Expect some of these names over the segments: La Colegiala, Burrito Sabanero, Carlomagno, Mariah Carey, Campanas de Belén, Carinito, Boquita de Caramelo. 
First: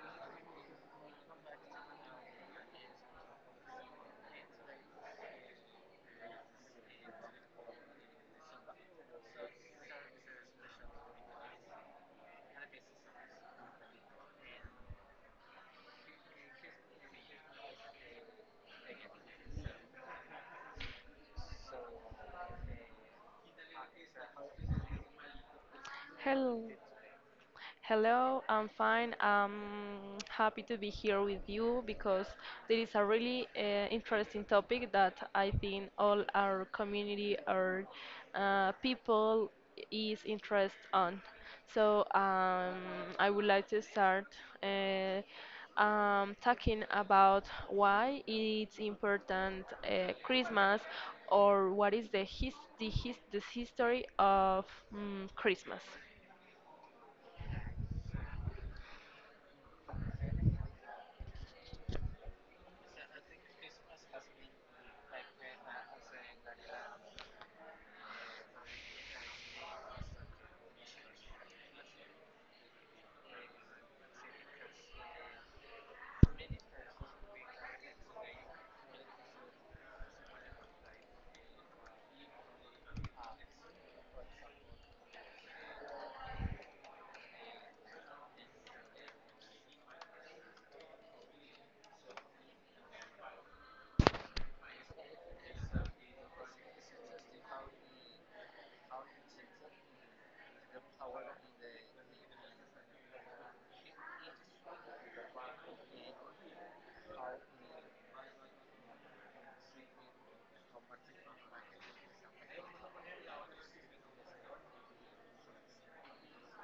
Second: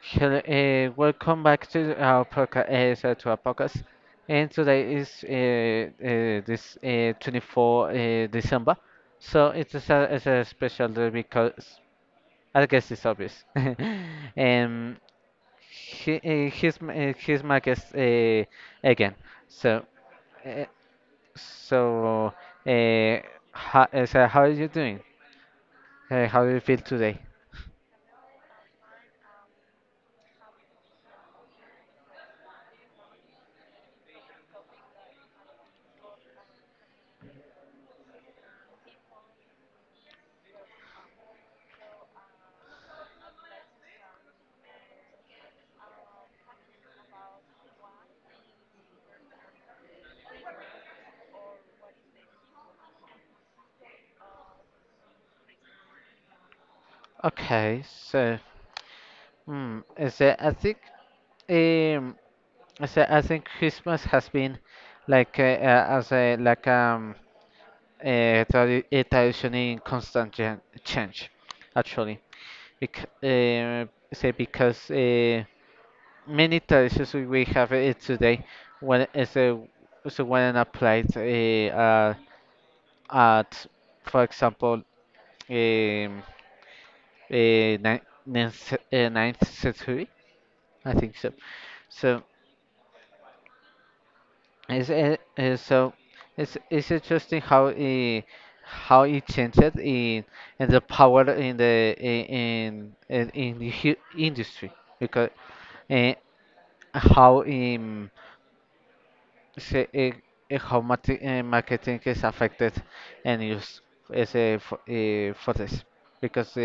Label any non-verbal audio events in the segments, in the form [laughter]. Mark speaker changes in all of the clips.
Speaker 1: Hello, welcome back to our podcast. And today is this 24th December, so it's a special day because I guess it's obvious. [laughs] um, he's my guest again. So uh, so uh, so how are you doing? How do you feel today?
Speaker 2: I'm fine. I'm happy to be here with you because there is a really interesting topic that I think all our community, our people is interest on. So um, I would like to start uh, talking about why it's important Christmas or what is the history of Christmas.
Speaker 1: Okay, so. Hmm. is that- I think um, I think Christmas has been like as a like a, tradi a tradition in constant change, actually. Bec say because Many traditions we have it today when is a when applied at for example, um, uh, ninth century, I think so. So. It's, uh, uh, so it's interesting how how it changed in and the power in the I- in the hu- industry because uh, how say, how marti- marketing is affected and used for this, because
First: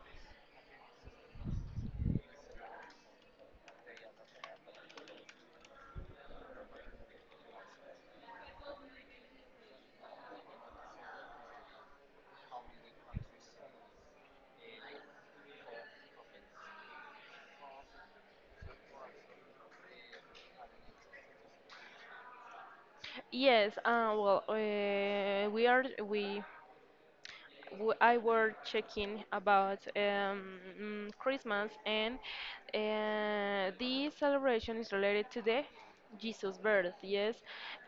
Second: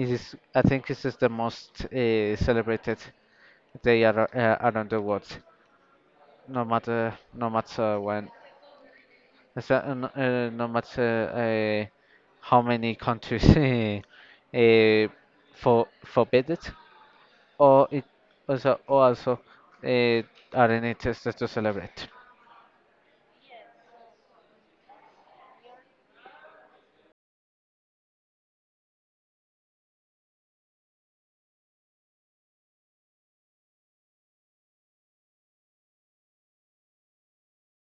Speaker 1: it is, I think, this is the most celebrated day around the world, no matter when. No matter how many countries [laughs] uh, for forbid it, or it also uh, are in it just to celebrate.
Speaker 2: Yes, well, we are we w- I were checking about Christmas, and the celebration is related to the Jesus birth, yes,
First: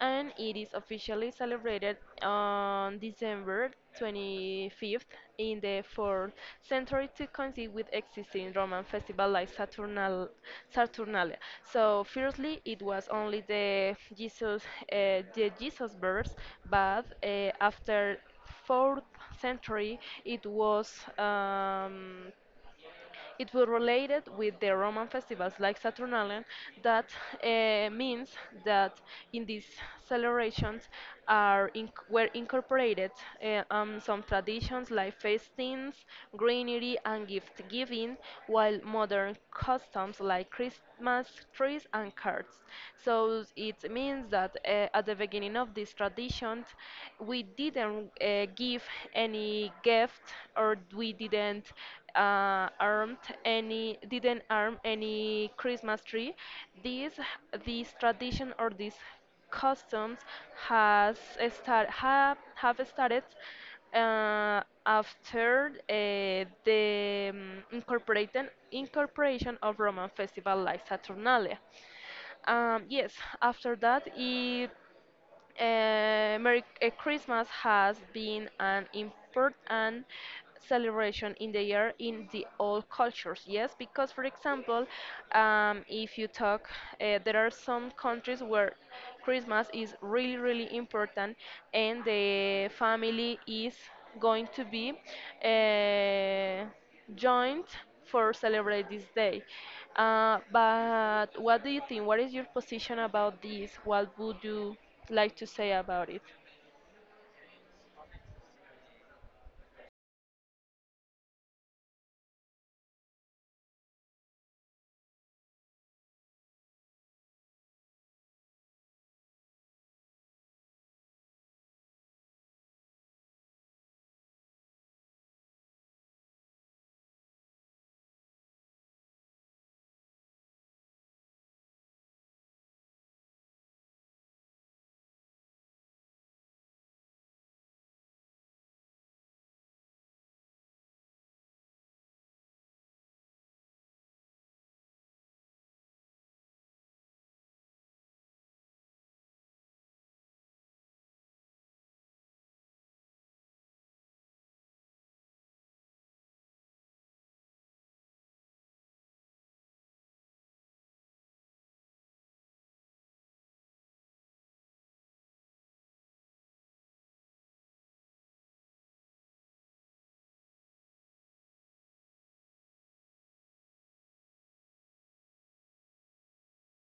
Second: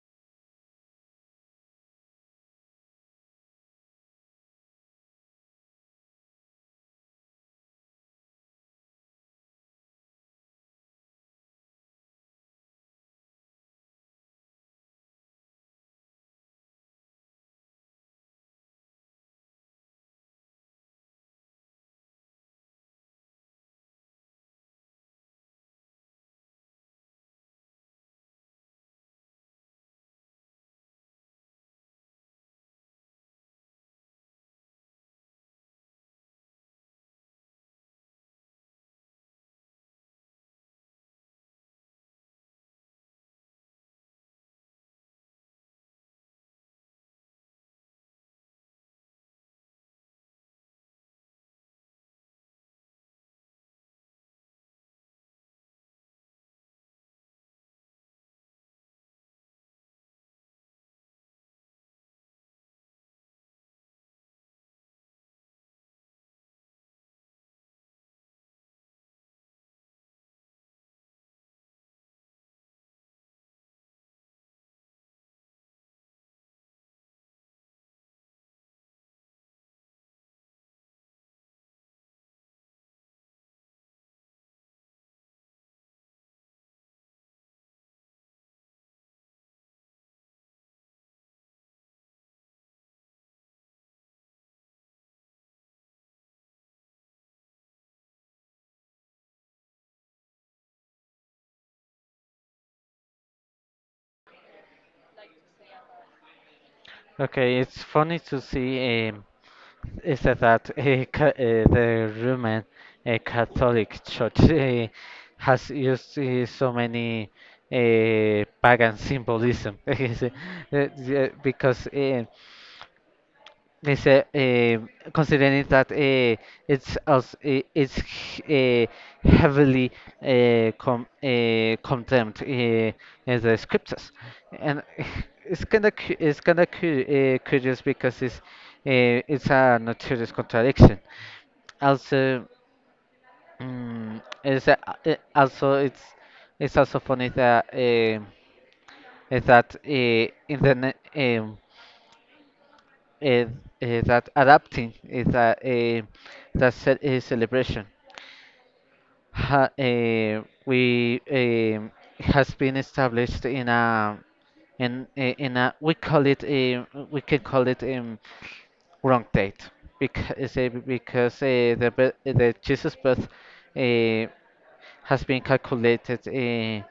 Speaker 2: and it is officially celebrated on December 25th in the 4th century to coincide with existing Roman festival like Saturnalia. So firstly, it was only the Jesus birth, but after fourth century, it was um, it was related with the Roman festivals like Saturnalia. That means that in these celebrations were incorporated some traditions like fastings, greenery, and gift giving, while modern customs like Christmas trees and cards. So it means that at the beginning of this tradition, we didn't give any gift or we didn't armed any didn't arm any Christmas tree. This this tradition or these customs has have started after the incorporated incorporation of Roman festival like Saturnalia. Yes, after that it Merry Christmas has been an important celebration in the year in the all cultures. Yes, because for example, if you talk, there are some countries where Christmas is really really important, and the family is going to be. Uh, joined for celebrate this day. But what do you think? What is your position about this? What would you like to say about it?
Speaker 1: Okay, it's funny to see is that, that ca- the Roman Catholic Church has used so many pagan symbolism. [laughs] Yeah, because uh, Mr. Um considering that it's it's uh, heavily com condemned in the scriptures, and [laughs] it's kind of cu it's kind of cu curious because it's a notorious contradiction. Also, mm, it's a, also it's also funny that is that in the um eh, eh, that adapting is that eh, that ce- eh, celebration ha, eh, we has been established in a, in a, we can call it, wrong date, because the Jesus birth eh, has been calculated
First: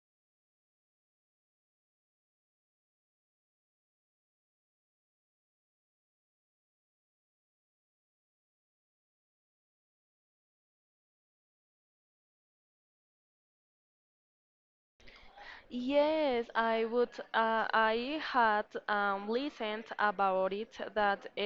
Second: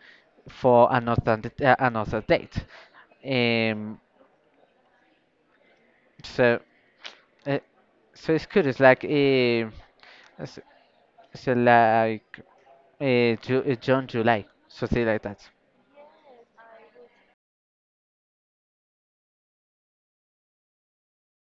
Speaker 1: for another another date. Um, so uh, so it's good. It's like, So like Ju June, July, something like that.
Speaker 2: Yes, I would. I had listened about it that uh,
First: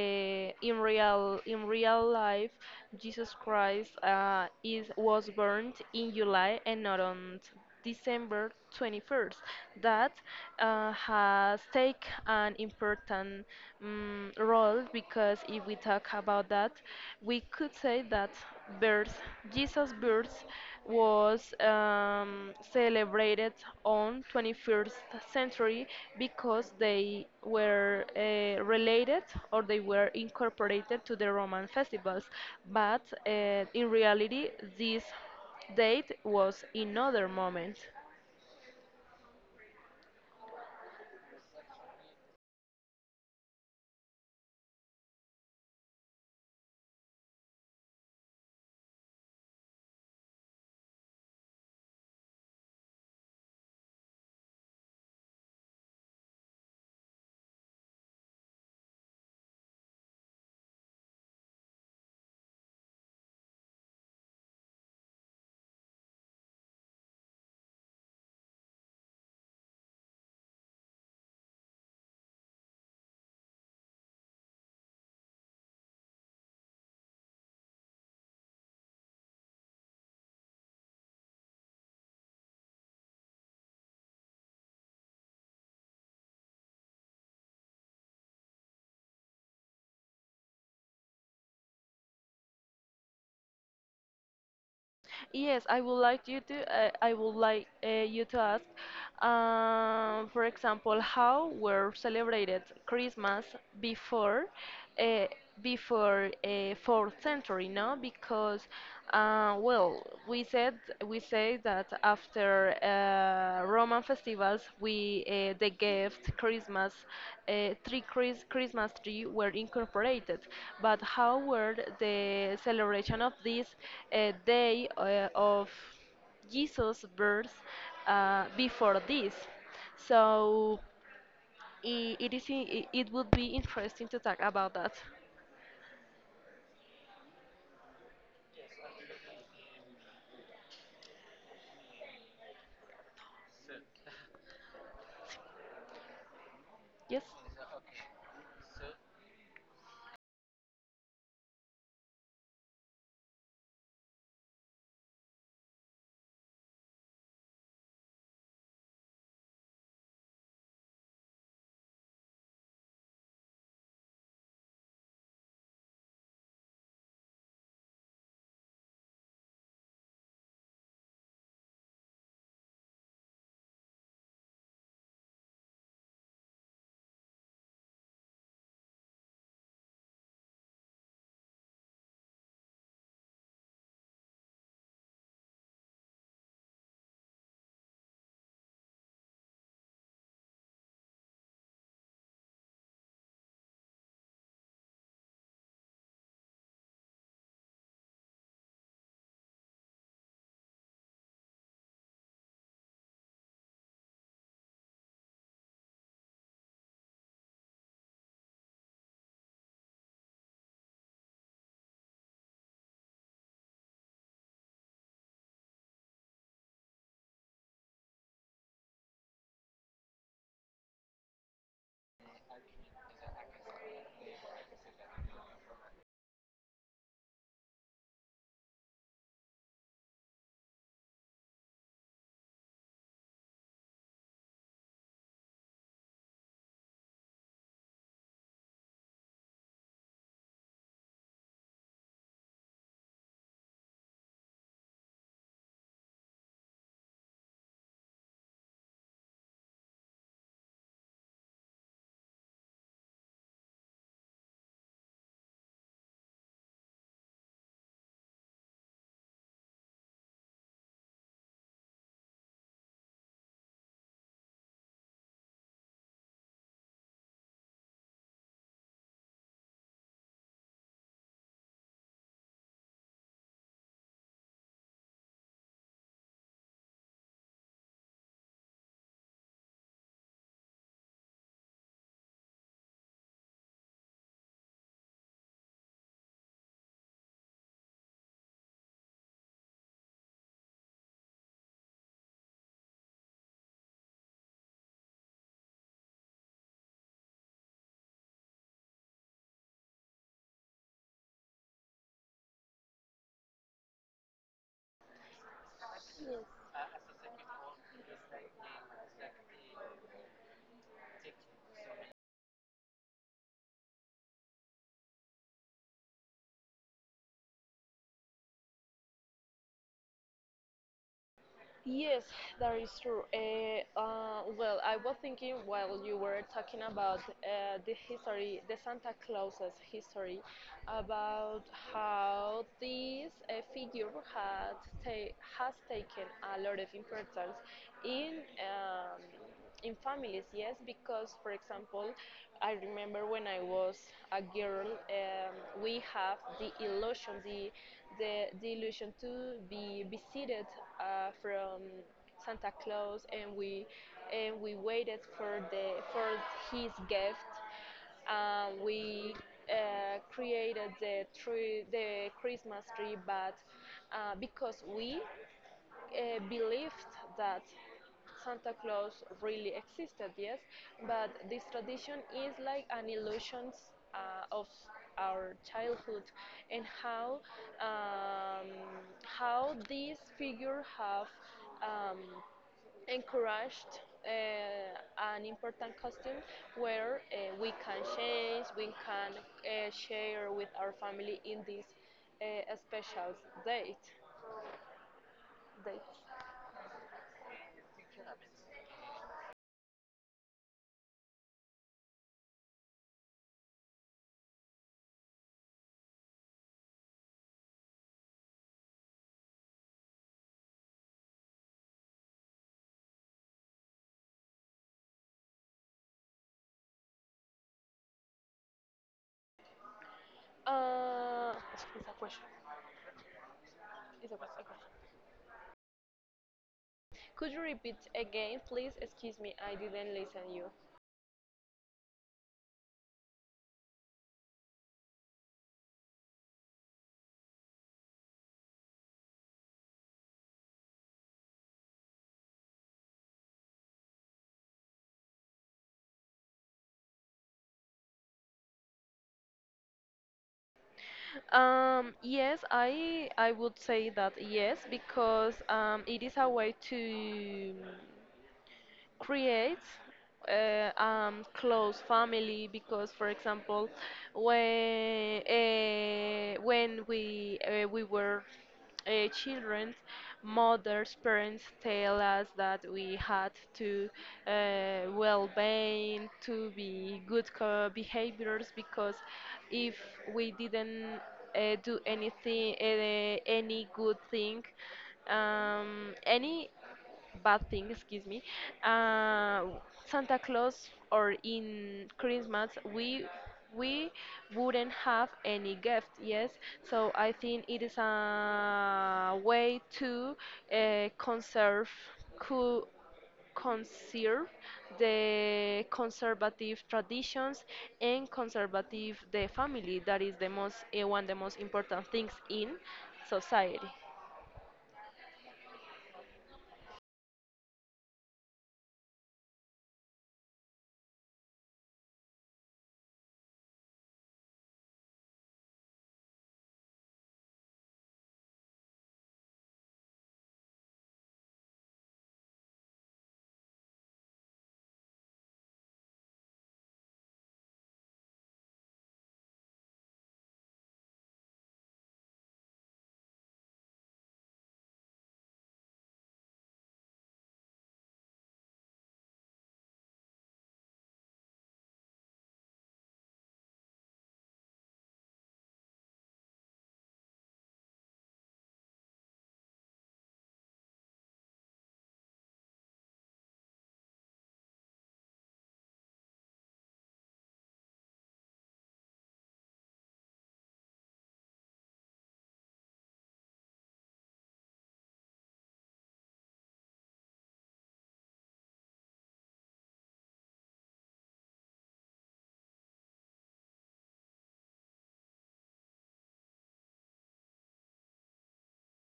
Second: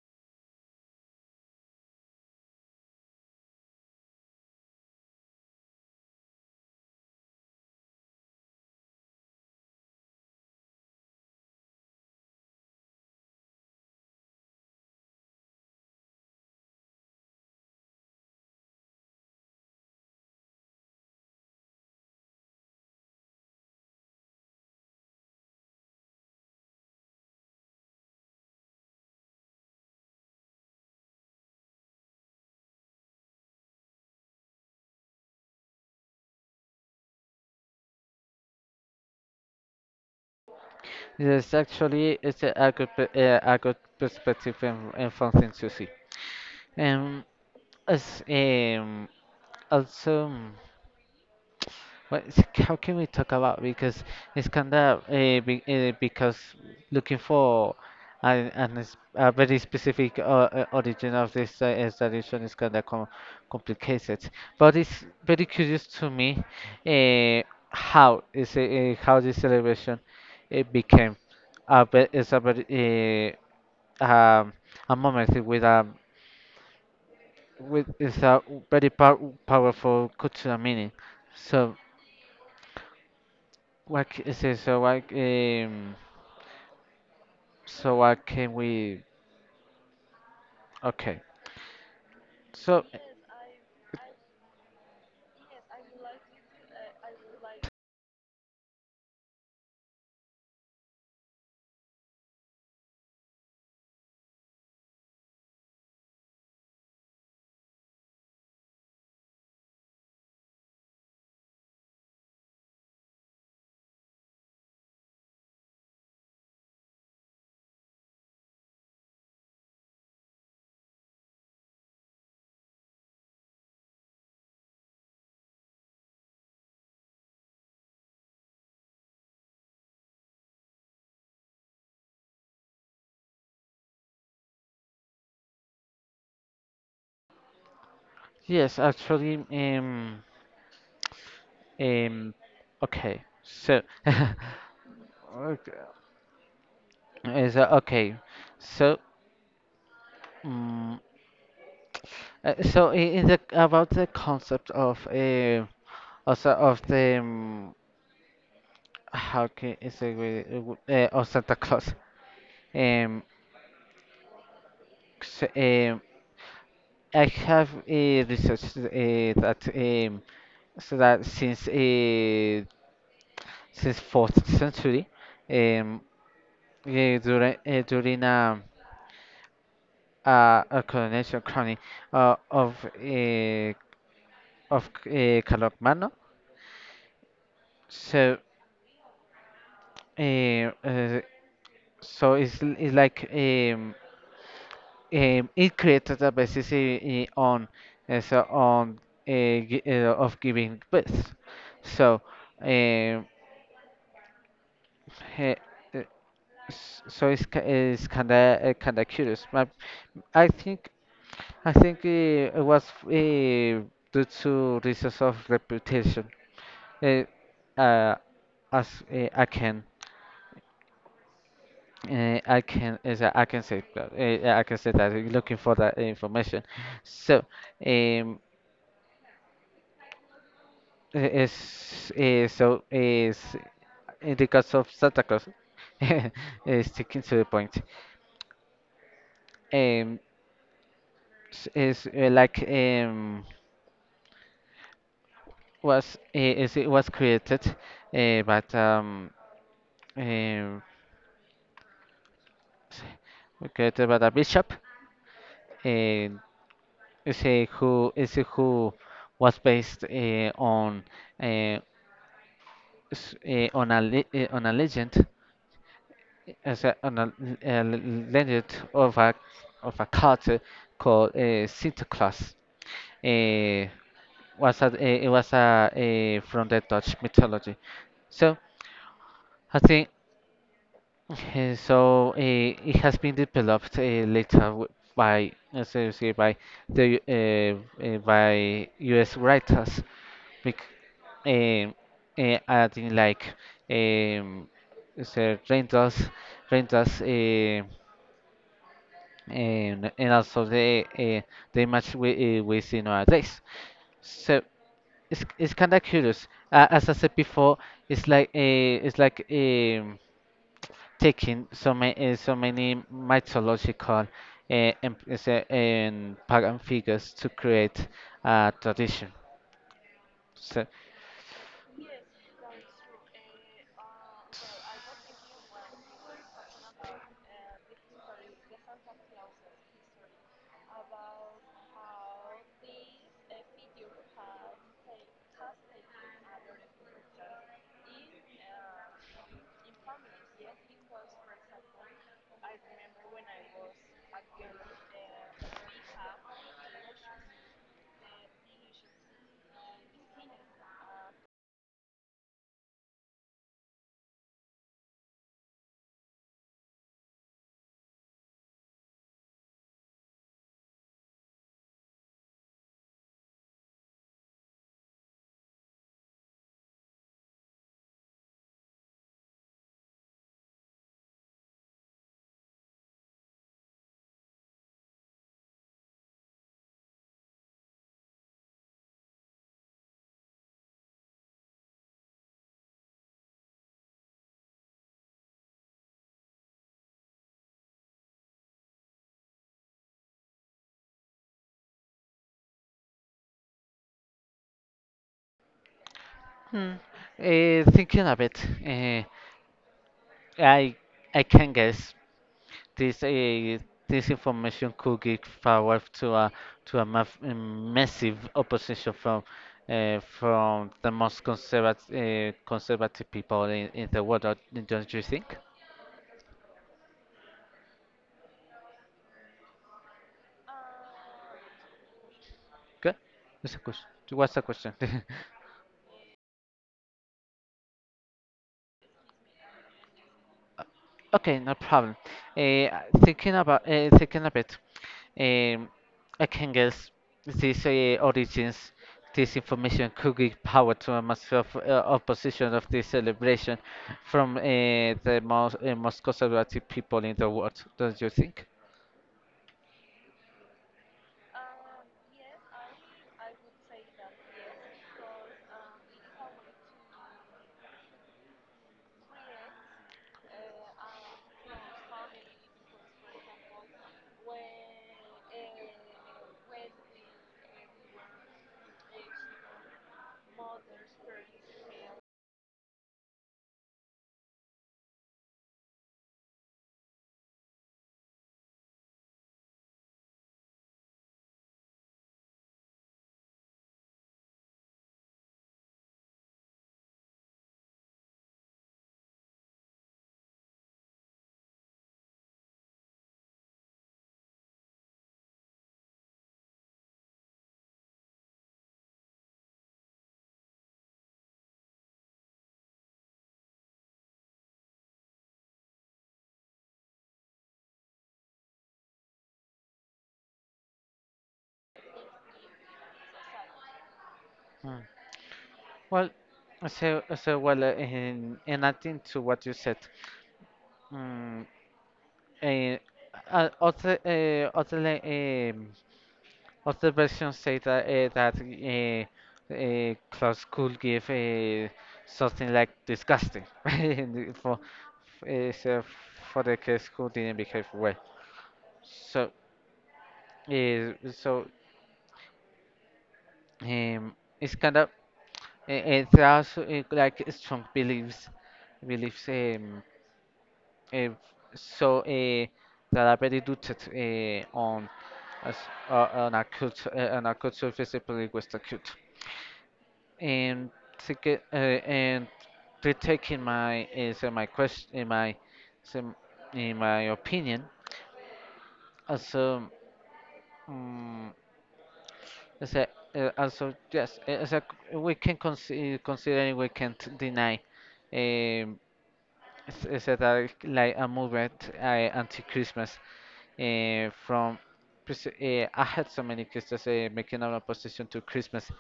Speaker 2: in real in real life, Jesus Christ is was burned in July and not December 21st. That has take an important role because if we talk about that, we could say that birth, Jesus birth was celebrated on 21st century because they were related or they were incorporated to the Roman festivals. But in reality, this date was in other moment.
Speaker 1: It's actually, it's a a good perspective, and something to see. Um, as also. What? [laughs] How can we talk about, because it's kind of because looking for a very specific origin of this is kind of complicated. But it's very curious to me uh, how this celebration became a ve- is a very uh, um, a moment with is a very powerful cultural meaning. So. What c- is it? So what? So what can we? Okay. So
Speaker 2: Yes, I would like you to. I would like you to ask, for example, how were celebrated Christmas before, uh, before fourth century, no? Because, well, we said we say that after. Roman festivals, we the gift Christmas tree Chris, Christmas tree were incorporated. But how were the celebration of this day of Jesus' birth before this? So I it is I- it would be interesting to talk about that.
Speaker 1: yes, actually, um, okay. So,
Speaker 2: Yes.
Speaker 1: [laughs] is okay. So, um, in the, about the concept of, also of the how can is it of Santa Claus? Um, s- um, I have researched that, that since fourth century, um, during, a coronation, crowning uh, of uh, of Carlomagno, so uh, uh, it's, it's like, it created a basis on, of giving birth, so. Um, eh, So it's it's kind of curious. But I think, I think it was due to reasons of reputation. Uh, uh, as uh, I can I can as I can say that I can say that, looking for that information. So um, so, is in the case of Santa Claus, [laughs] sticking to the point. Um, s- is Like, um, was eh, is it was created by um, created by the bishop, uh, is a who was based on uh, on a legend, as a, on a l- legend of a, of a cult, called Santa Claus. Uh, it was a, from the Dutch mythology. So I think, [laughs] okay, so it has been developed later, by, as I say, by the by U.S. writers, bec- um, adding like, um, rentals, rentals, uh, and also the, the image we see nowadays. So it's kind of curious. As I said before, it's like, it's like, um, taking so many, mythological and pagan figures to create a tradition. So,
Speaker 2: Yes, that is true. Well, I was thinking while you were talking about the history, the Santa Claus's history, about how this figure has taken a lot of importance in um, in families, yes, because for example, I remember when I was a girl, we have the illusion, the illusion to be visited from Santa Claus, and we waited for his gift. We created the tree, the Christmas tree, but because we believed that Santa Claus really existed, yes, but this tradition is like an illusion of our childhood and um, how this figure have um, encouraged an important costume where we can change, we can share with our family in this special date. date.
Speaker 1: hmm, thinking of it, I I can guess this eh, this information could give power to a, massive opposition from. From the most conservative, conservative people in the world. Uh, don't you think?
Speaker 2: It's a question.
Speaker 1: Okay. What's the question?
Speaker 2: It's a
Speaker 1: What's the
Speaker 2: question.
Speaker 1: question? [laughs]
Speaker 2: Could you repeat again, please? Excuse me, I didn't listen you.
Speaker 1: Okay, no problem. Eh, Thinking about, thinking a bit, um, I can guess these origins, this information could give power to a massive opposition of this celebration from the most, most conservative people in the world. Don't you think?
Speaker 2: Yes, I would say that yes because it is a way to create close family because, for example, when we were children, mothers, parents tell us that we had to well being, to be good behaviors because if we didn't do anything, any good thing, any bad thing, excuse me. Uh, Santa Claus or in Christmas, we wouldn't have any gift. Yes, so I think it is a way to uh, conserve co- conserve the conservative traditions and conservative the family that is the most eh, one the most important things in society.
Speaker 1: Mm. Well, so well, in adding to what you said, mm, uh, other, like, other versions say that, Klaus could give something like disgusting, [laughs] and uh, so for the kids who didn't behave well. So so it's kind of, it's also, like strong beliefs, beliefs um, uh, so uh, that are very rooted uh, on as, on a culture, visibly Western culture. And to take in my, is my question, in my some in my opinion, also, um, as a, also yes as a, c- we can consider, considering we can't deny, um, s- is that I like a movement, anti-Christmas, uh, from I had so many Christmas, making an opposition to Christmas,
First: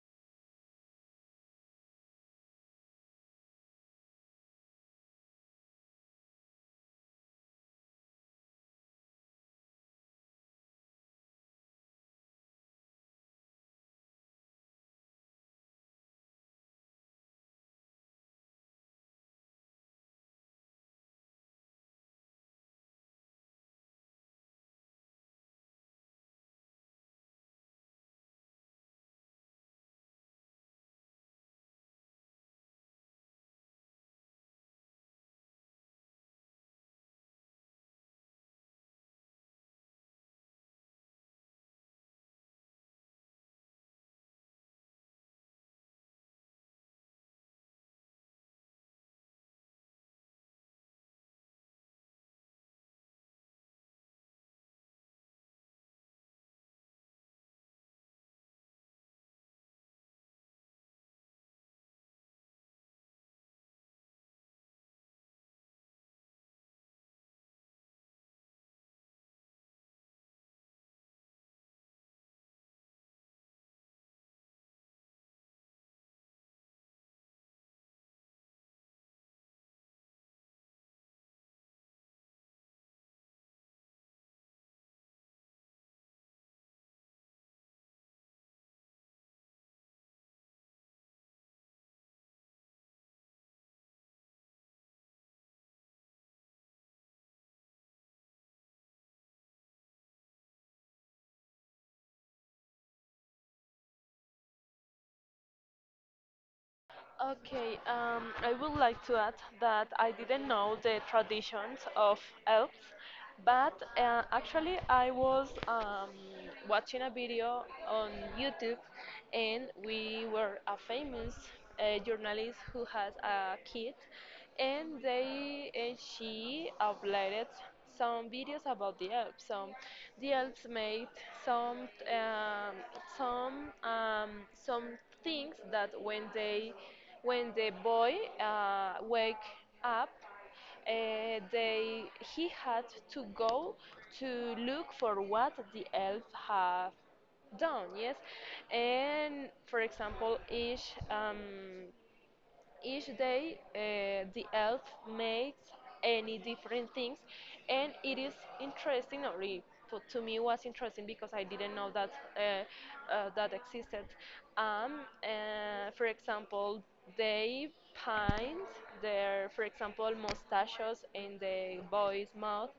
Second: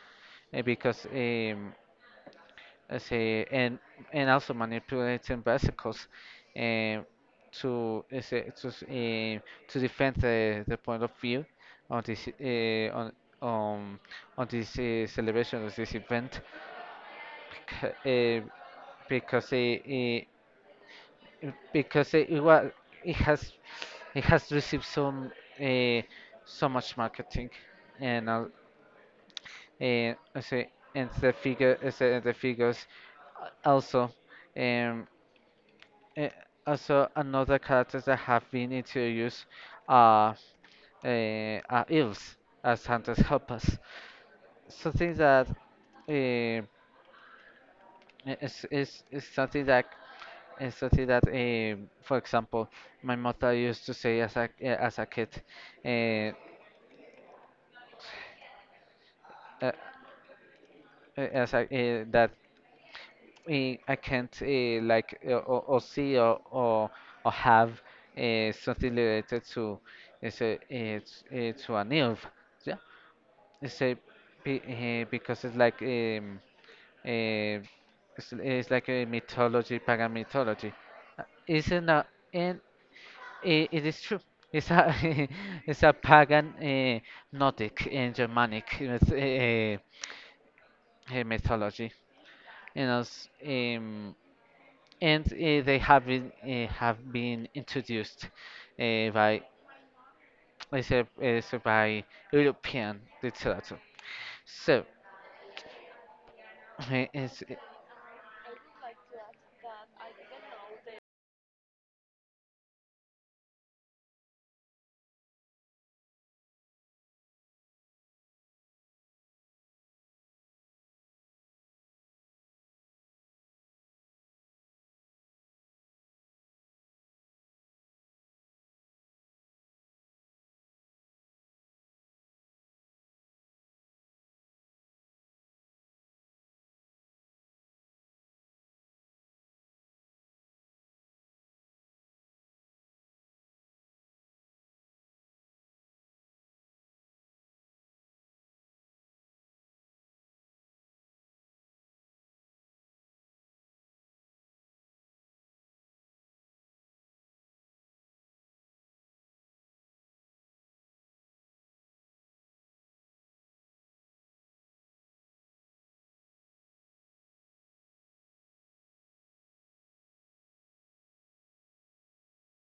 Speaker 1: because, I say, and also manipulating bicycles, um, to, I say, to s- eh, to defend the point of view on this um on this, celebration of this event, because, because it, because it was, it has it has received some uh, so much marketing and, and I say and the figures, also. Um, Uh, also, another characters that have been introduced are, uh, are elves as Santa's helpers. Something that, uh, is something that, is something that, um, for example, my mother used to say as a, as a kid, uh, uh, that I can't, like or see or have something related to an elf. So, Say because it's like, eh, it's like a mythology, pagan mythology. It's not, and it is true. It's a, [laughs] it's a pagan, Nordic and Germanic, mythology. You know, they have have been introduced by [tsk] I say, eh, so by European literature. So, [clears throat] [laughs] it's,
Speaker 2: Okay, I would like to add that I didn't know the traditions of elves, but actually I was watching a video on YouTube, and we were a famous journalist who has a kid, and she uploaded some videos about the elves. So the elves made some um, some things that when the boy wake up, they he had to go to look for what the elf have done. Yes, and for example, each day, the elf makes any different things, and it is interesting. Or it, for, to me, was interesting because I didn't know that that existed. For example, they paint their, for example, mustaches in the boy's mouth,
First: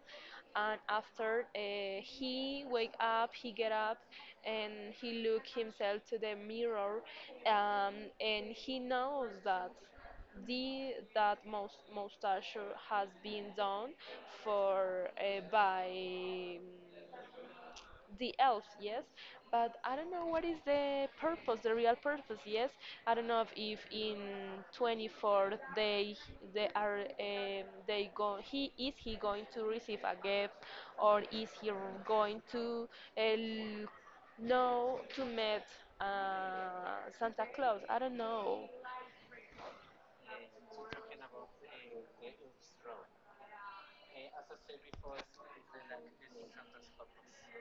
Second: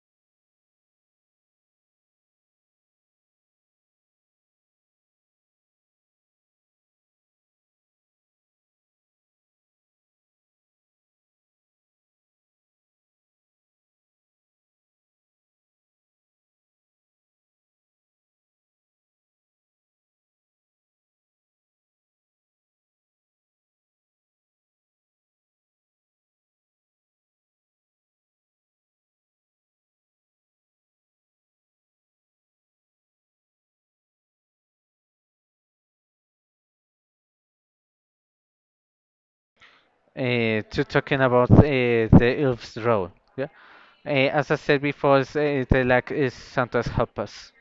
Speaker 2: and after he get up and he look himself to the mirror, um, and he knows that the that most mustache has been done for by the elves, yes, but I don't know what is the purpose, the real purpose, yes. I don't know if in 24 they are they go he is he going to receive a gift or is he going to uh, l- know to meet Santa Claus? I don't know.
Speaker 1: to talking about the elves' role. Yeah, uh, as I said before, it's, the lack is Santa's help us.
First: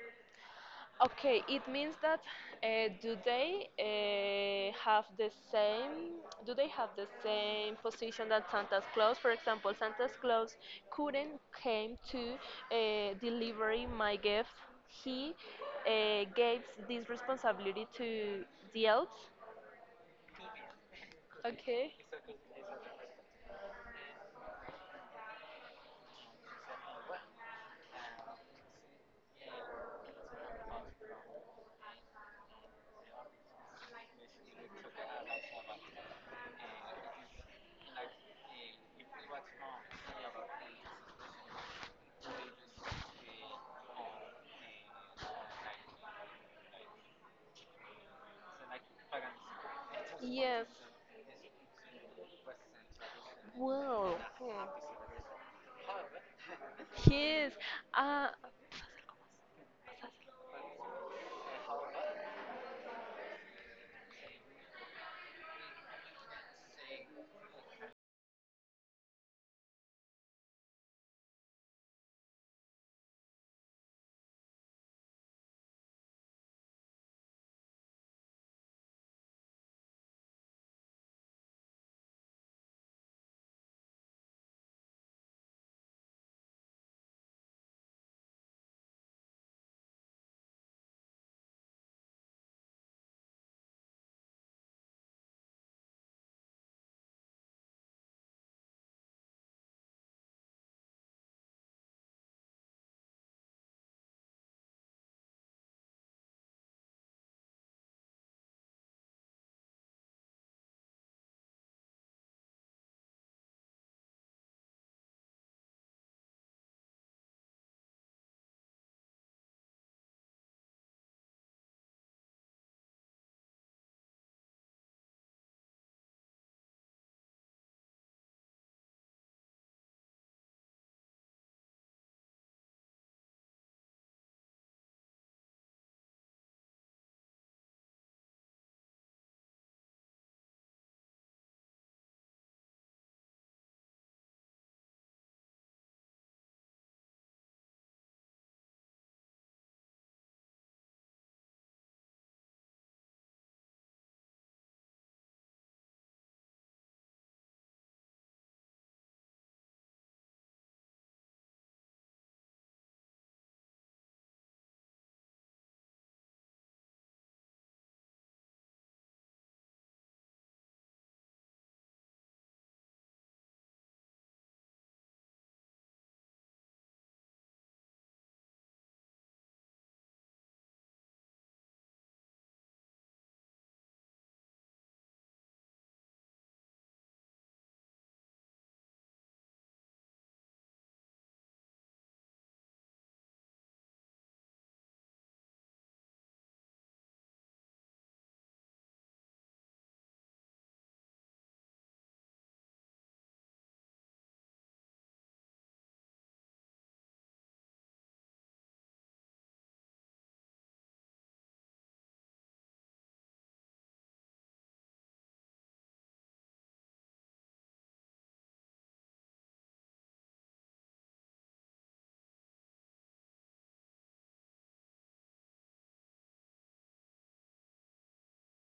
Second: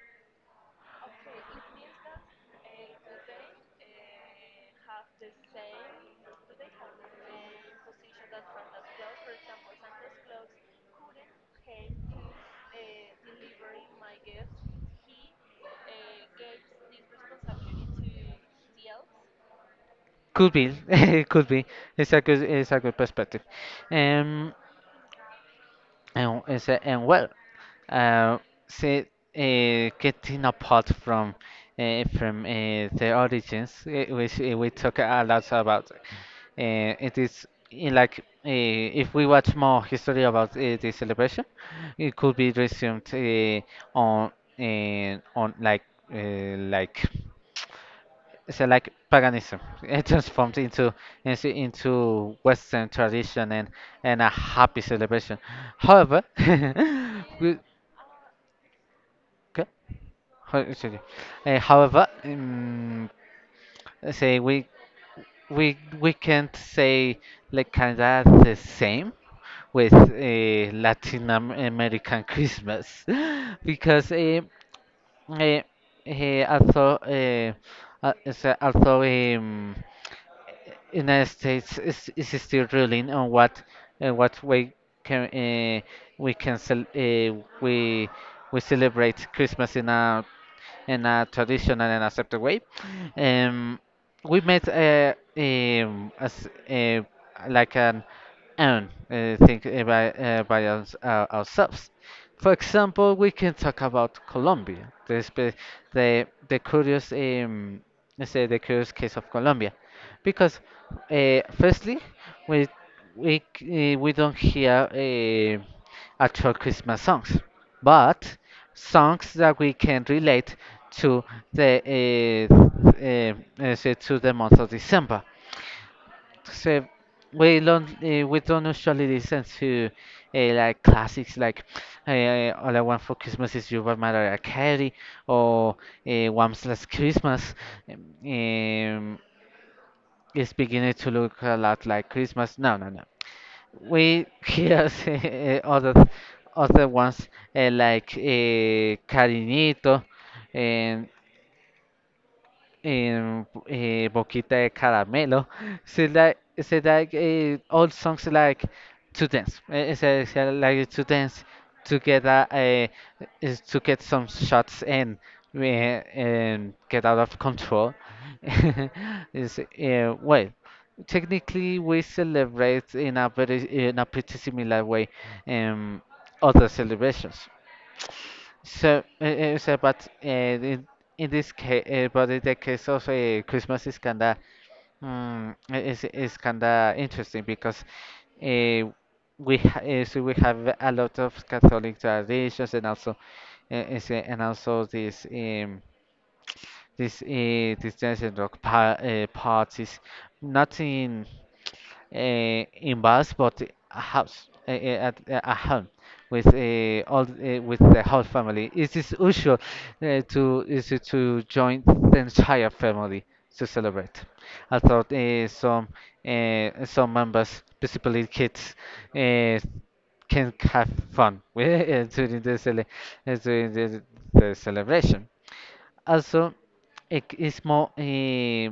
Speaker 2: Okay, it means that do they have the same do they have the same position that Santa Claus? For example, Santa Claus couldn't came to delivering my gift. He gave this responsibility to the elves.
Speaker 1: Could be, [laughs] it could be.
Speaker 2: Okay.
Speaker 1: It's a good perspective. Um, and, and well. Uh, Getting apart from, the origins, which, we talk a lot about. It is, like, if we watch more history about, the celebration, it could be resumed, on on like so like paganism [laughs] it transformed
Speaker 2: Yes.
Speaker 1: into western tradition
Speaker 2: Wow.
Speaker 1: and a
Speaker 2: Hmm.
Speaker 1: happy celebration, however. [laughs]
Speaker 2: He
Speaker 1: we-
Speaker 2: Uh,
Speaker 1: Okay. Ho- so, yeah. However, say we can't say like Canada the same with, Latin American Christmas, [laughs] because, uh, uh, although uh, although, United States is still ruling on what, what way can, we can cel- uh, we we celebrate Christmas in a, in a traditional and accepted way. Um, we met uh, um, as, uh, like an own, think, by ours, our ourselves. For example, we can talk about Colombia, the curious, let's say the curious case of Colombia, because, firstly, we we don't hear, actual Christmas songs, but songs that we can relate to the let's say to the month of December. So we don't usually listen to like classics like All I Want for Christmas Is You by Mariah Carey or Once Last Christmas. Um, um, it's beginning to look a lot like Christmas. No, no, no. We hear [laughs] other ones like Carinito and Boquita de Caramelo. So like, all songs like to dance. So like to dance to get a, eh, is to get some shots in and get out of control. [laughs] Is well, technically we celebrate in a very in a pretty similar way um, other celebrations. So in this case, but in the case of Christmas is kinda, mm, I- is kinda interesting because uh, we ha so we have a lot of Catholic traditions, and also and also this dance and rock pa parties, not in in bars, but a house at a home with all with the whole family. It is usual to is it to join the entire family to celebrate. Although some members, principally kids, uh, can have fun [laughs] during the celebration. Also, it is more eh,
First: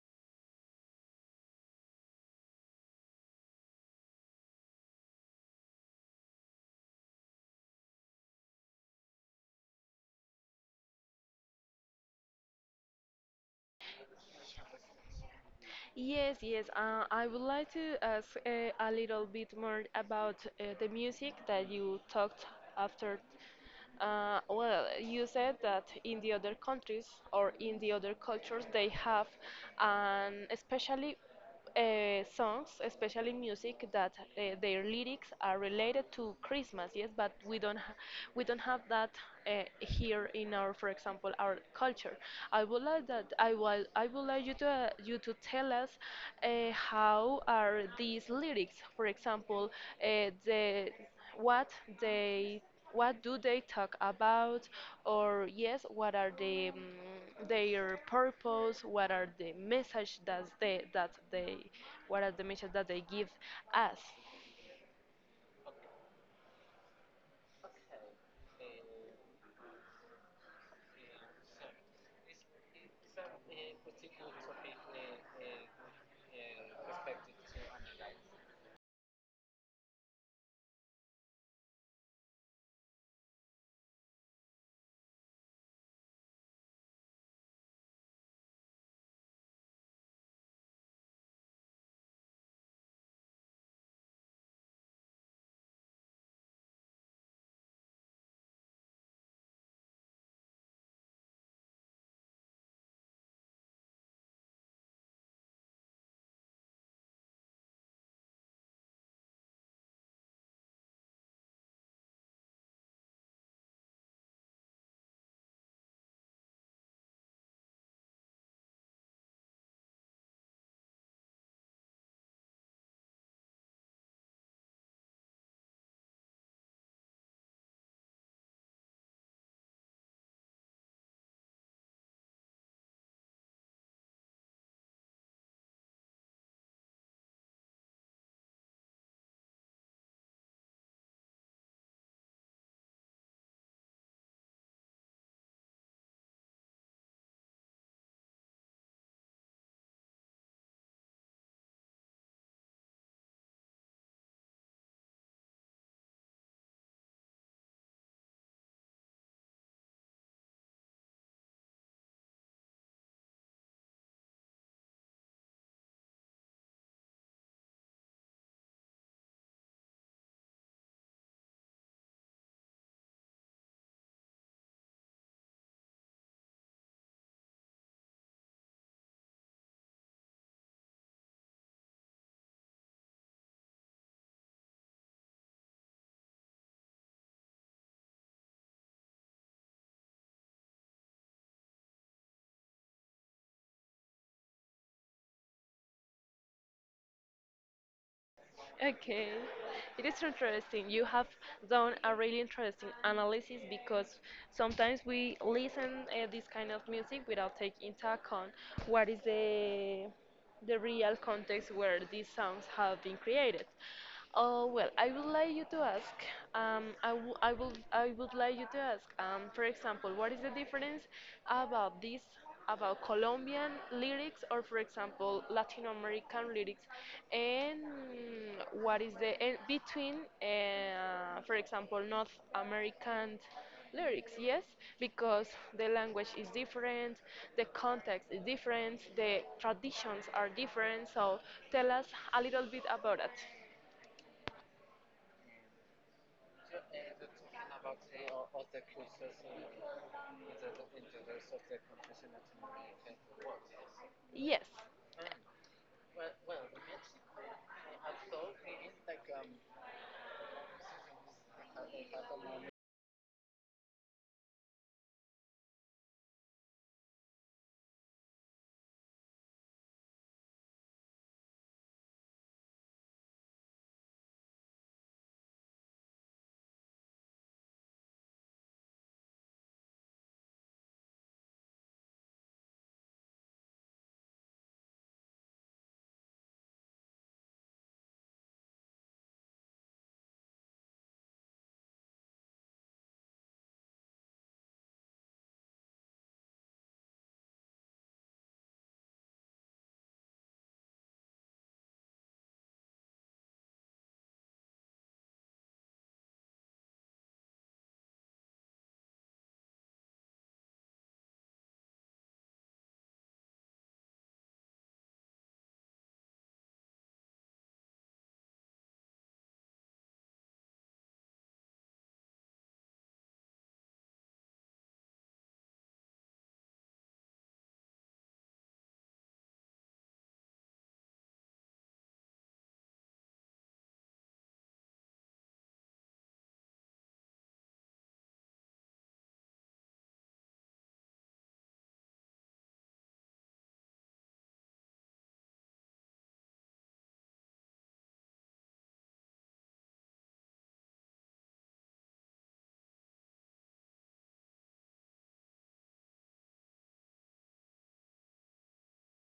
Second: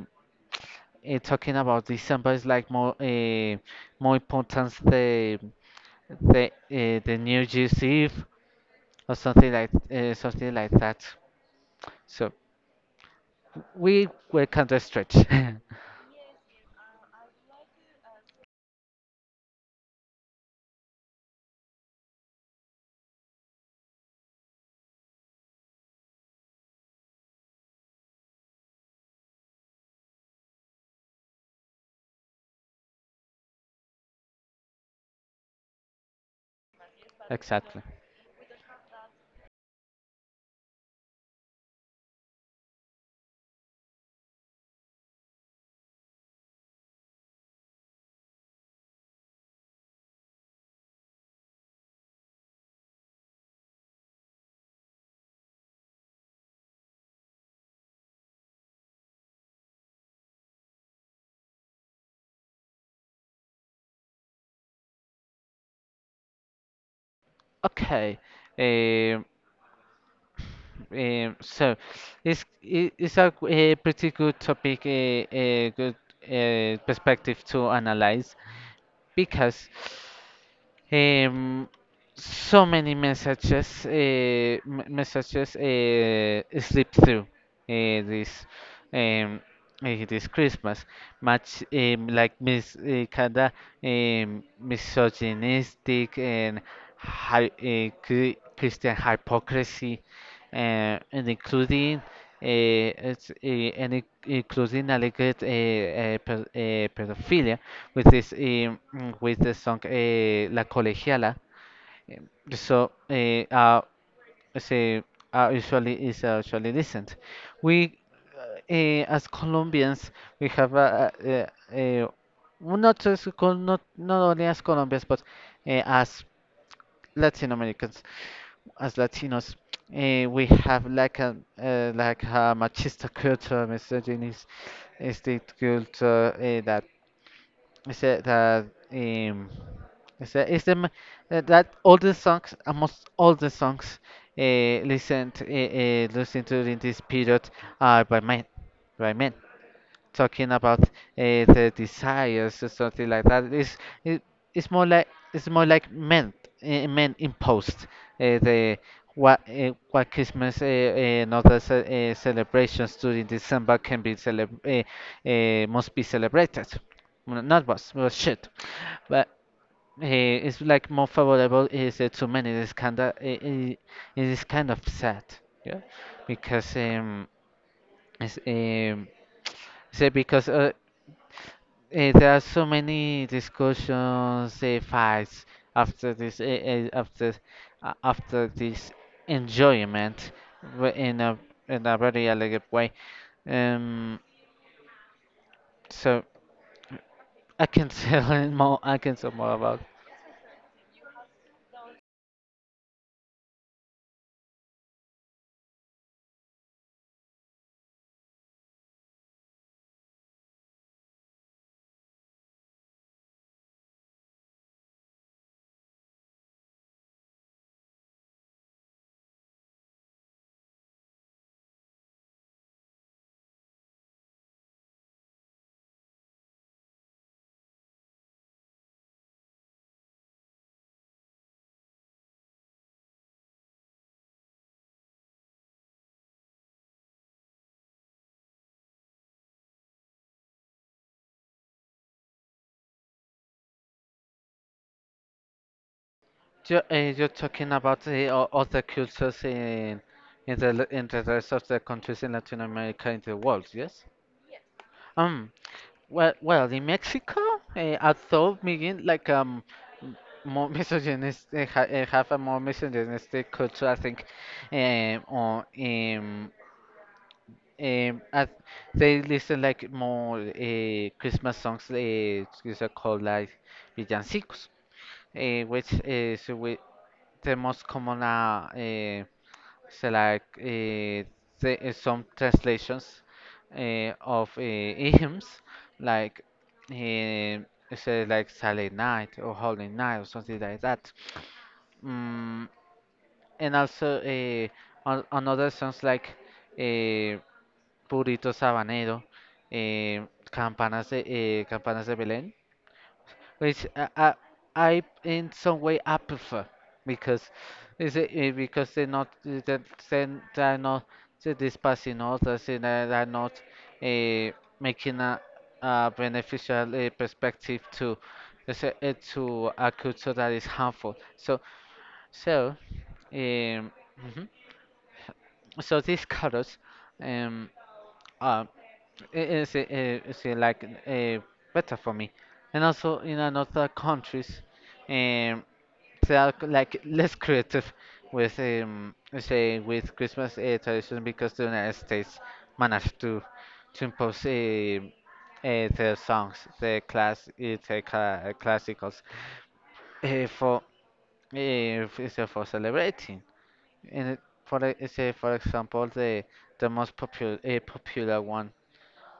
Speaker 1: eh, talking about December is like more important, the New Year's Eve or something like that. So we were kind of stretch.
Speaker 2: yes, yes. I would like to ask a little bit more about the music that you talked after. Well, you said that in the other countries or in the other cultures they have, and especially songs, especially music that their lyrics are related to Christmas. Yes,
Speaker 1: [laughs]
Speaker 2: but
Speaker 1: Exactly.
Speaker 2: we don't have that here in our, for example, our culture. I would like you to you to tell us how are these lyrics, for example, the what they what do they talk about or yes what are the their purpose what are the message that they give us.
Speaker 1: Okay. Um, so it's a pretty good topic, a good perspective to analyze, because Um, so many messages, messages slip through uh, this um, this Christmas. Much like Miss Kada, misogynistic and Christian hypocrisy, and including. Including alleged pedophilia, with with the song La Colegiala. Um, So uh, say Usually is usually listened. We As Colombians, we have a well, not only as Colombians, but as Latin Americans, as Latinos. We have like a machista culture, misogynist state culture, that um is that is the that, that all the songs, almost all the songs listened to in this period, are by men, by men talking about the desires or something like that. It, it's more like it's more like men imposed the what Christmas and other celebrations during December can be celeb must be celebrated. Well, not was well should, but it's like more favorable is to many. It's kind of it is kind of sad, yeah, because it's. Say because Eh, there are so many discussions, fights after this, after this enjoyment, in a very elegant way. Um, so I can [laughs] tell more. I can
Speaker 2: Okay,
Speaker 1: tell more about.
Speaker 2: it is so interesting. You have done a really interesting analysis because sometimes we listen this kind of music without taking into account what is the real context where these songs have been created. Oh well, I would like you to ask. I, w- I will I would like you to ask. For example, what is the difference about this about Colombian lyrics or, for example, Latin American lyrics, and what is the and between, for example, North American lyrics, yes, because the language is different, the context is different, the traditions are different, so tell us a little bit about it.
Speaker 1: You're, you're talking about the other cultures in in the rest of the countries in Latin America, in the world, yes?
Speaker 2: yes
Speaker 1: Um, well, in Mexico, although being like m- more [laughs] misogynistic, ha have a more misogynistic culture, I think, or as they listen like more Christmas songs. These are called like villancicos, which is the most common, so like uh, some translations of hymns, [laughs] like uh, say, like Silent Night or Holy Night or something like that. Mm, and also another songs like uh, Burrito Sabanero, Campanas de Belén, which I in some way I prefer, because because they're not eh, that then they're not dispassing others, and they're not uh, making a beneficial perspective to, let's say, to a culture that is harmful. So, mhm, so these colors um are I- is eh, eh, is eh, like better for me, and also in another countries. Um, so are like less creative with say with Christmas tradition, because the United States managed to impose their songs, the classicals, for f- so for celebrating. And it- for e- say For example, the most popular, popular one,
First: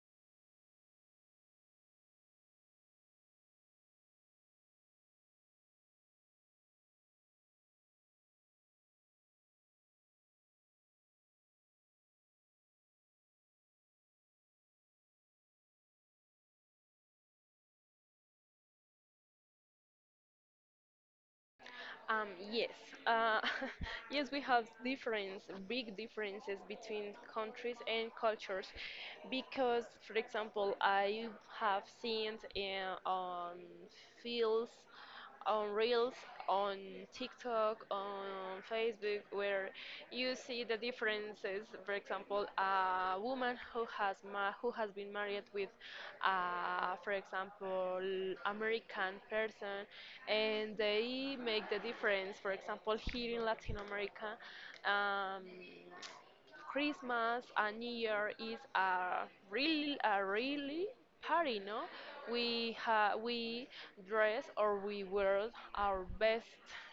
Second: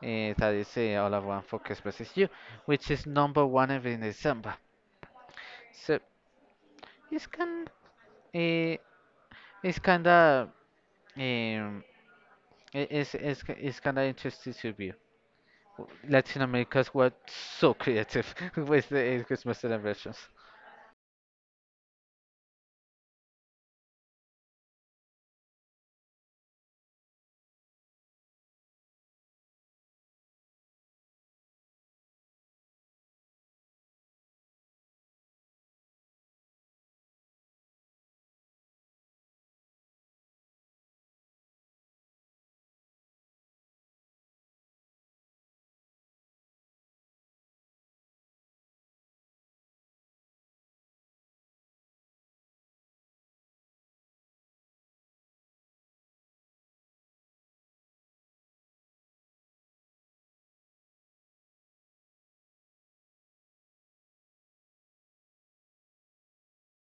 Speaker 1: that is all I want for Christmas is you, which is number one every December. So it's kind uh, it's kinda Um, it's kind of interesting to view. Latin Americans were so creative [laughs] with the Christmas celebrations.
Speaker 2: um yes uh, [laughs] yes we have difference big differences between countries and cultures because for example I have seen on fields on reels on TikTok on Facebook where you see the differences. For example, a woman who who has been married with, for example, American person, and they make the difference. For example, here in Latin America, um, Christmas and New Year is a really party, no? We dress or we wear our best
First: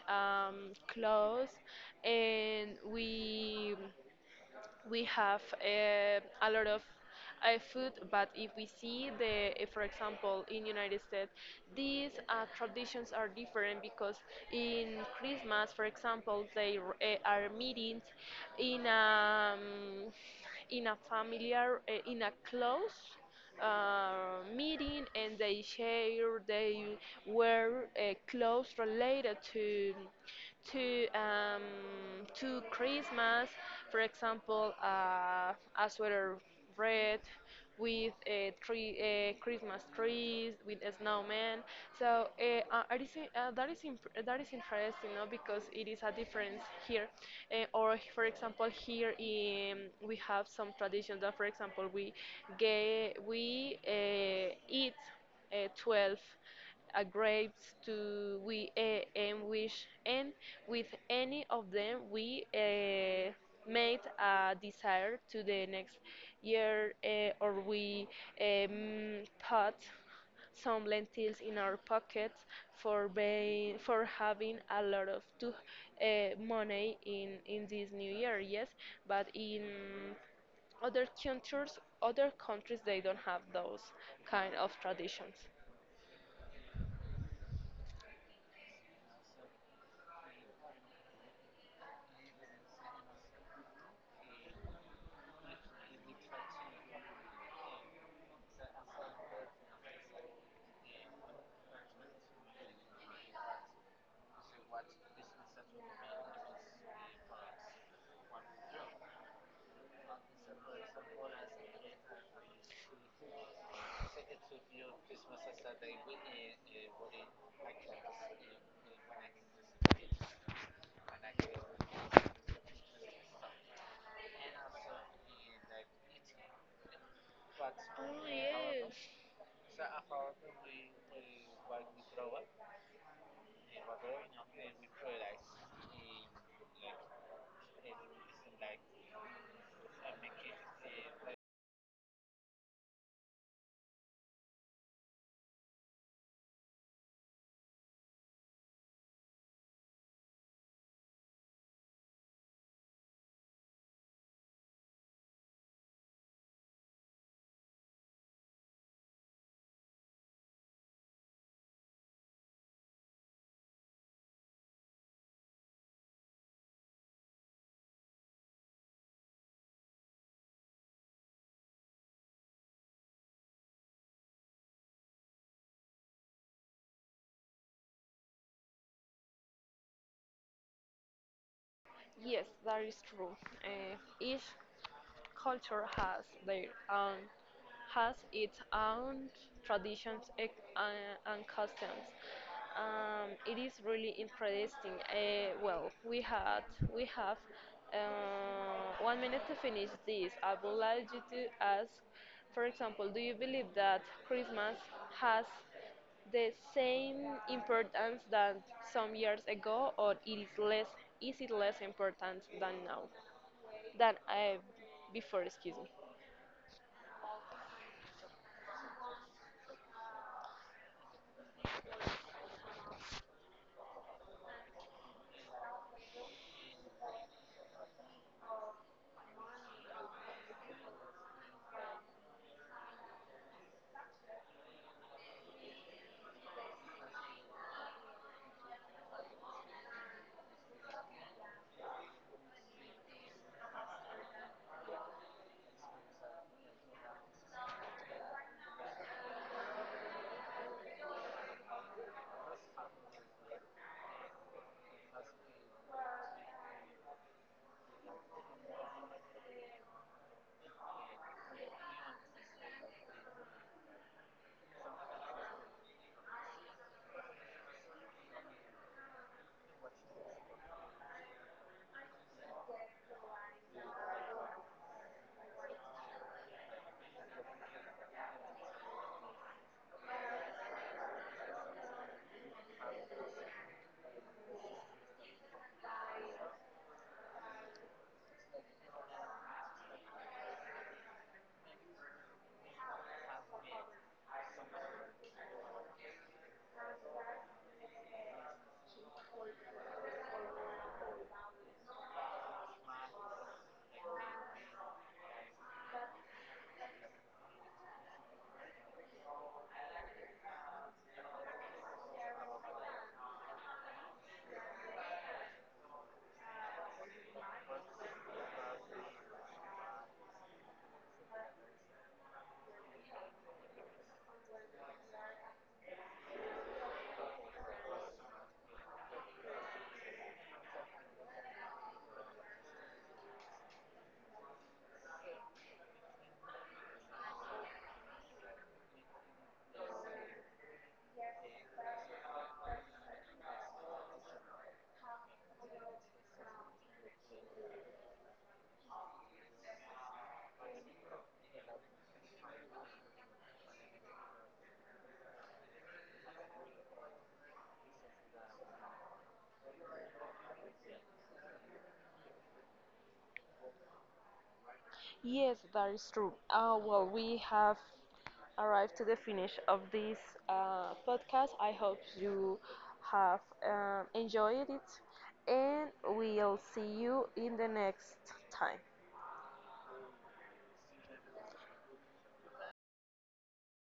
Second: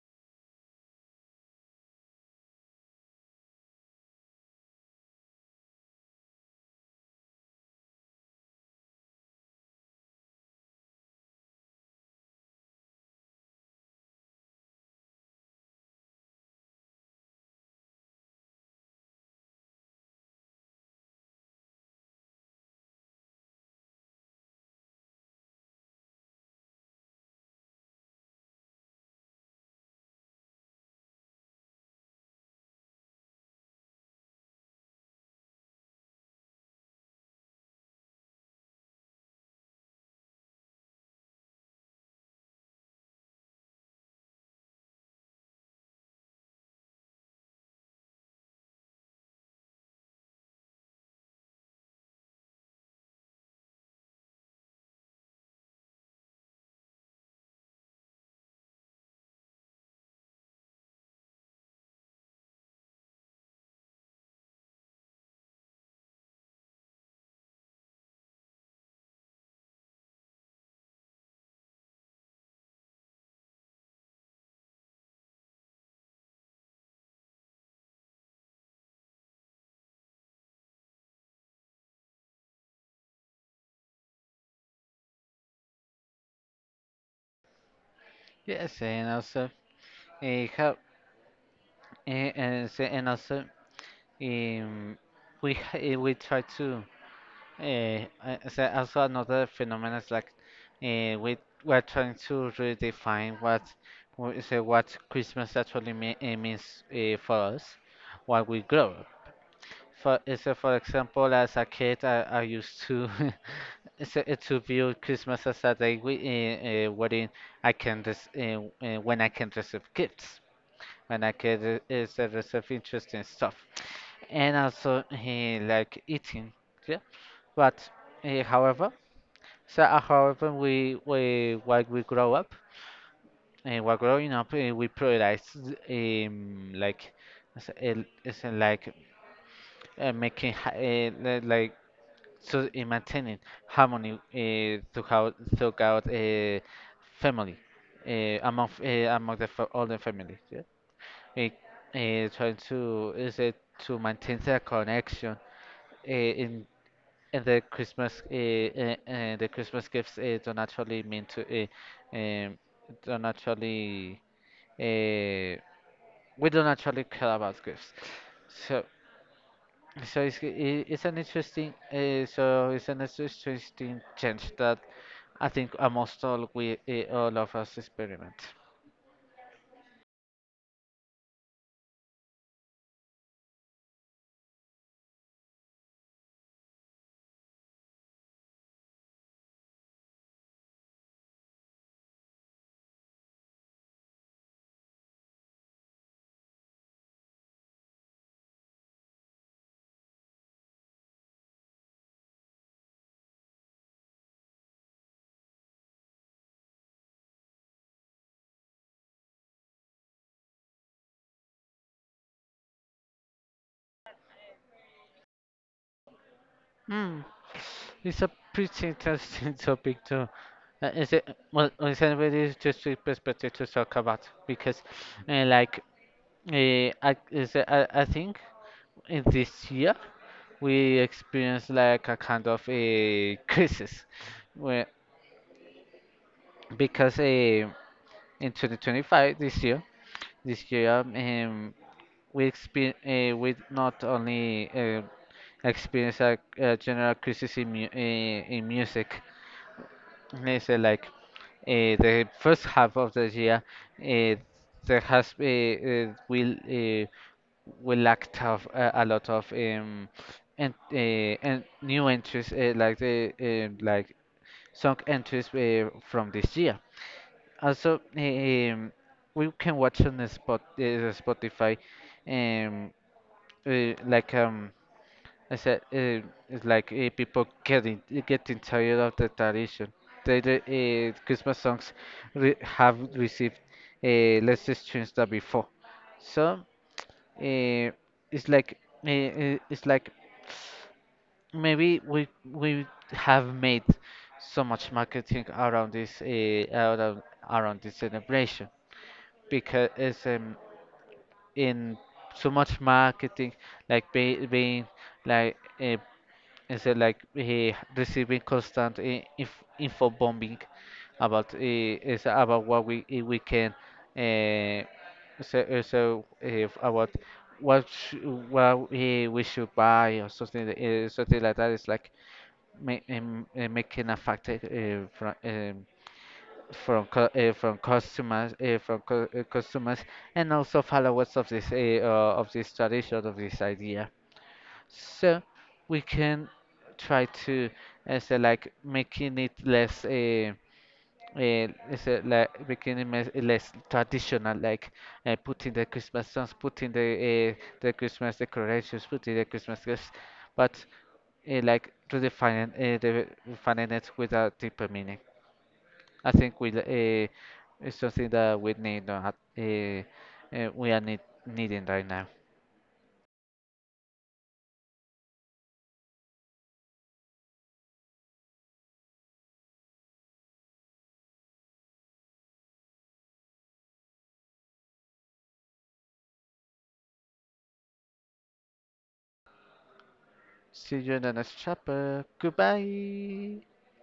Speaker 2: clothes, and we have a lot of food. But if we see the for example in United States, these traditions are different because in Christmas, for example, are meetings in um, in a familiar in a close meeting, and they share, they wear clothes related to to um, to Christmas, for example, a sweater red with a tree, a Christmas trees, with a snowman. So that is interesting, no? Because it is a difference here, or for example, here in, we have some traditions that, for example, we ge- we eat 12 grapes to we and wish, and with any of them, we made a desire to the next year, or we put some lentils in our pockets for being, for having a lot of money in this new year. Yes, but in other cultures, other countries, they don't have those kind of traditions.
Speaker 1: Yes, and also how eh, and so- and also um, we try to, uh, so also another phenomenon is like uh, we we're trying to redefine what Christmas actually means for us while we grow up. For is it For example, as a kid, I used to [laughs] is it- it to view Christmas as a day, wherein when I can receive gifts, when I can re- is, receive interesting stuff, and also like eating, yeah. But
Speaker 2: Oh
Speaker 1: uh, however,
Speaker 2: yes.
Speaker 1: however, we while we grow up, while growing up, we prioritize, like, is it like like in maintaining harmony, to how took out family uh, among f- among the fa- all the family. Yeah? We trying to, is it to maintain the connection, in and the Christmas, the Christmas gifts don't actually mean to, don't actually, uh, we don't actually care about gifts. So. So it's I- it's an interesting so it's an interesting change that I think almost all we all of us experiment.
Speaker 2: Yes, that is true. Each culture has its own traditions and customs. It is really interesting. Well, we have 1 minute to finish this. I would like you to ask, for example, do you believe that Christmas has the same importance than some years ago, or it is less? Is it less important than now? Than I before, excuse me.
Speaker 1: Mm. It's a pretty interesting [laughs] topic too. Is it Well? Is anybody interesting perspective to talk about? Because uh, like I think in this year we experienced like a kind of a [laughs] crisis, where, because in 2025, this year, this year um, we expe we not only experience a general crisis in, mu in music. Let's say like the first half of the year, uh, there has will we lacked of a lot of, and new entries, like song entries, from this year. Also, we can watch on the spot, Spotify, um, uh, like um, I said, it's like people getting tired of the tradition. The Christmas songs re have received less streams than before, so uh, it's like it's like maybe we have made so much marketing around this, around this celebration, because it's, in so much marketing, like, being like is it like receiving constant, info bombing about, is about what we can, uh, about what, sh what we should buy or something, something like that. It's like ma making a factor, from customers, customers, and also followers of this, of this tradition, of this idea, so we can try to, say, like making it less, uh, say like making it mes- less traditional, like putting the Christmas songs, putting the, the Christmas decorations, putting the Christmas gifts, but like redefining, redefining it with a deeper meaning. I think we it's something that we need to, uh, we are needing right now.
Speaker 2: Yes, that is true. Well, we have arrived to the finish of this podcast. I hope you have enjoyed it, and we'll see you in the next time.
Speaker 1: See you in the next chapter. Goodbye.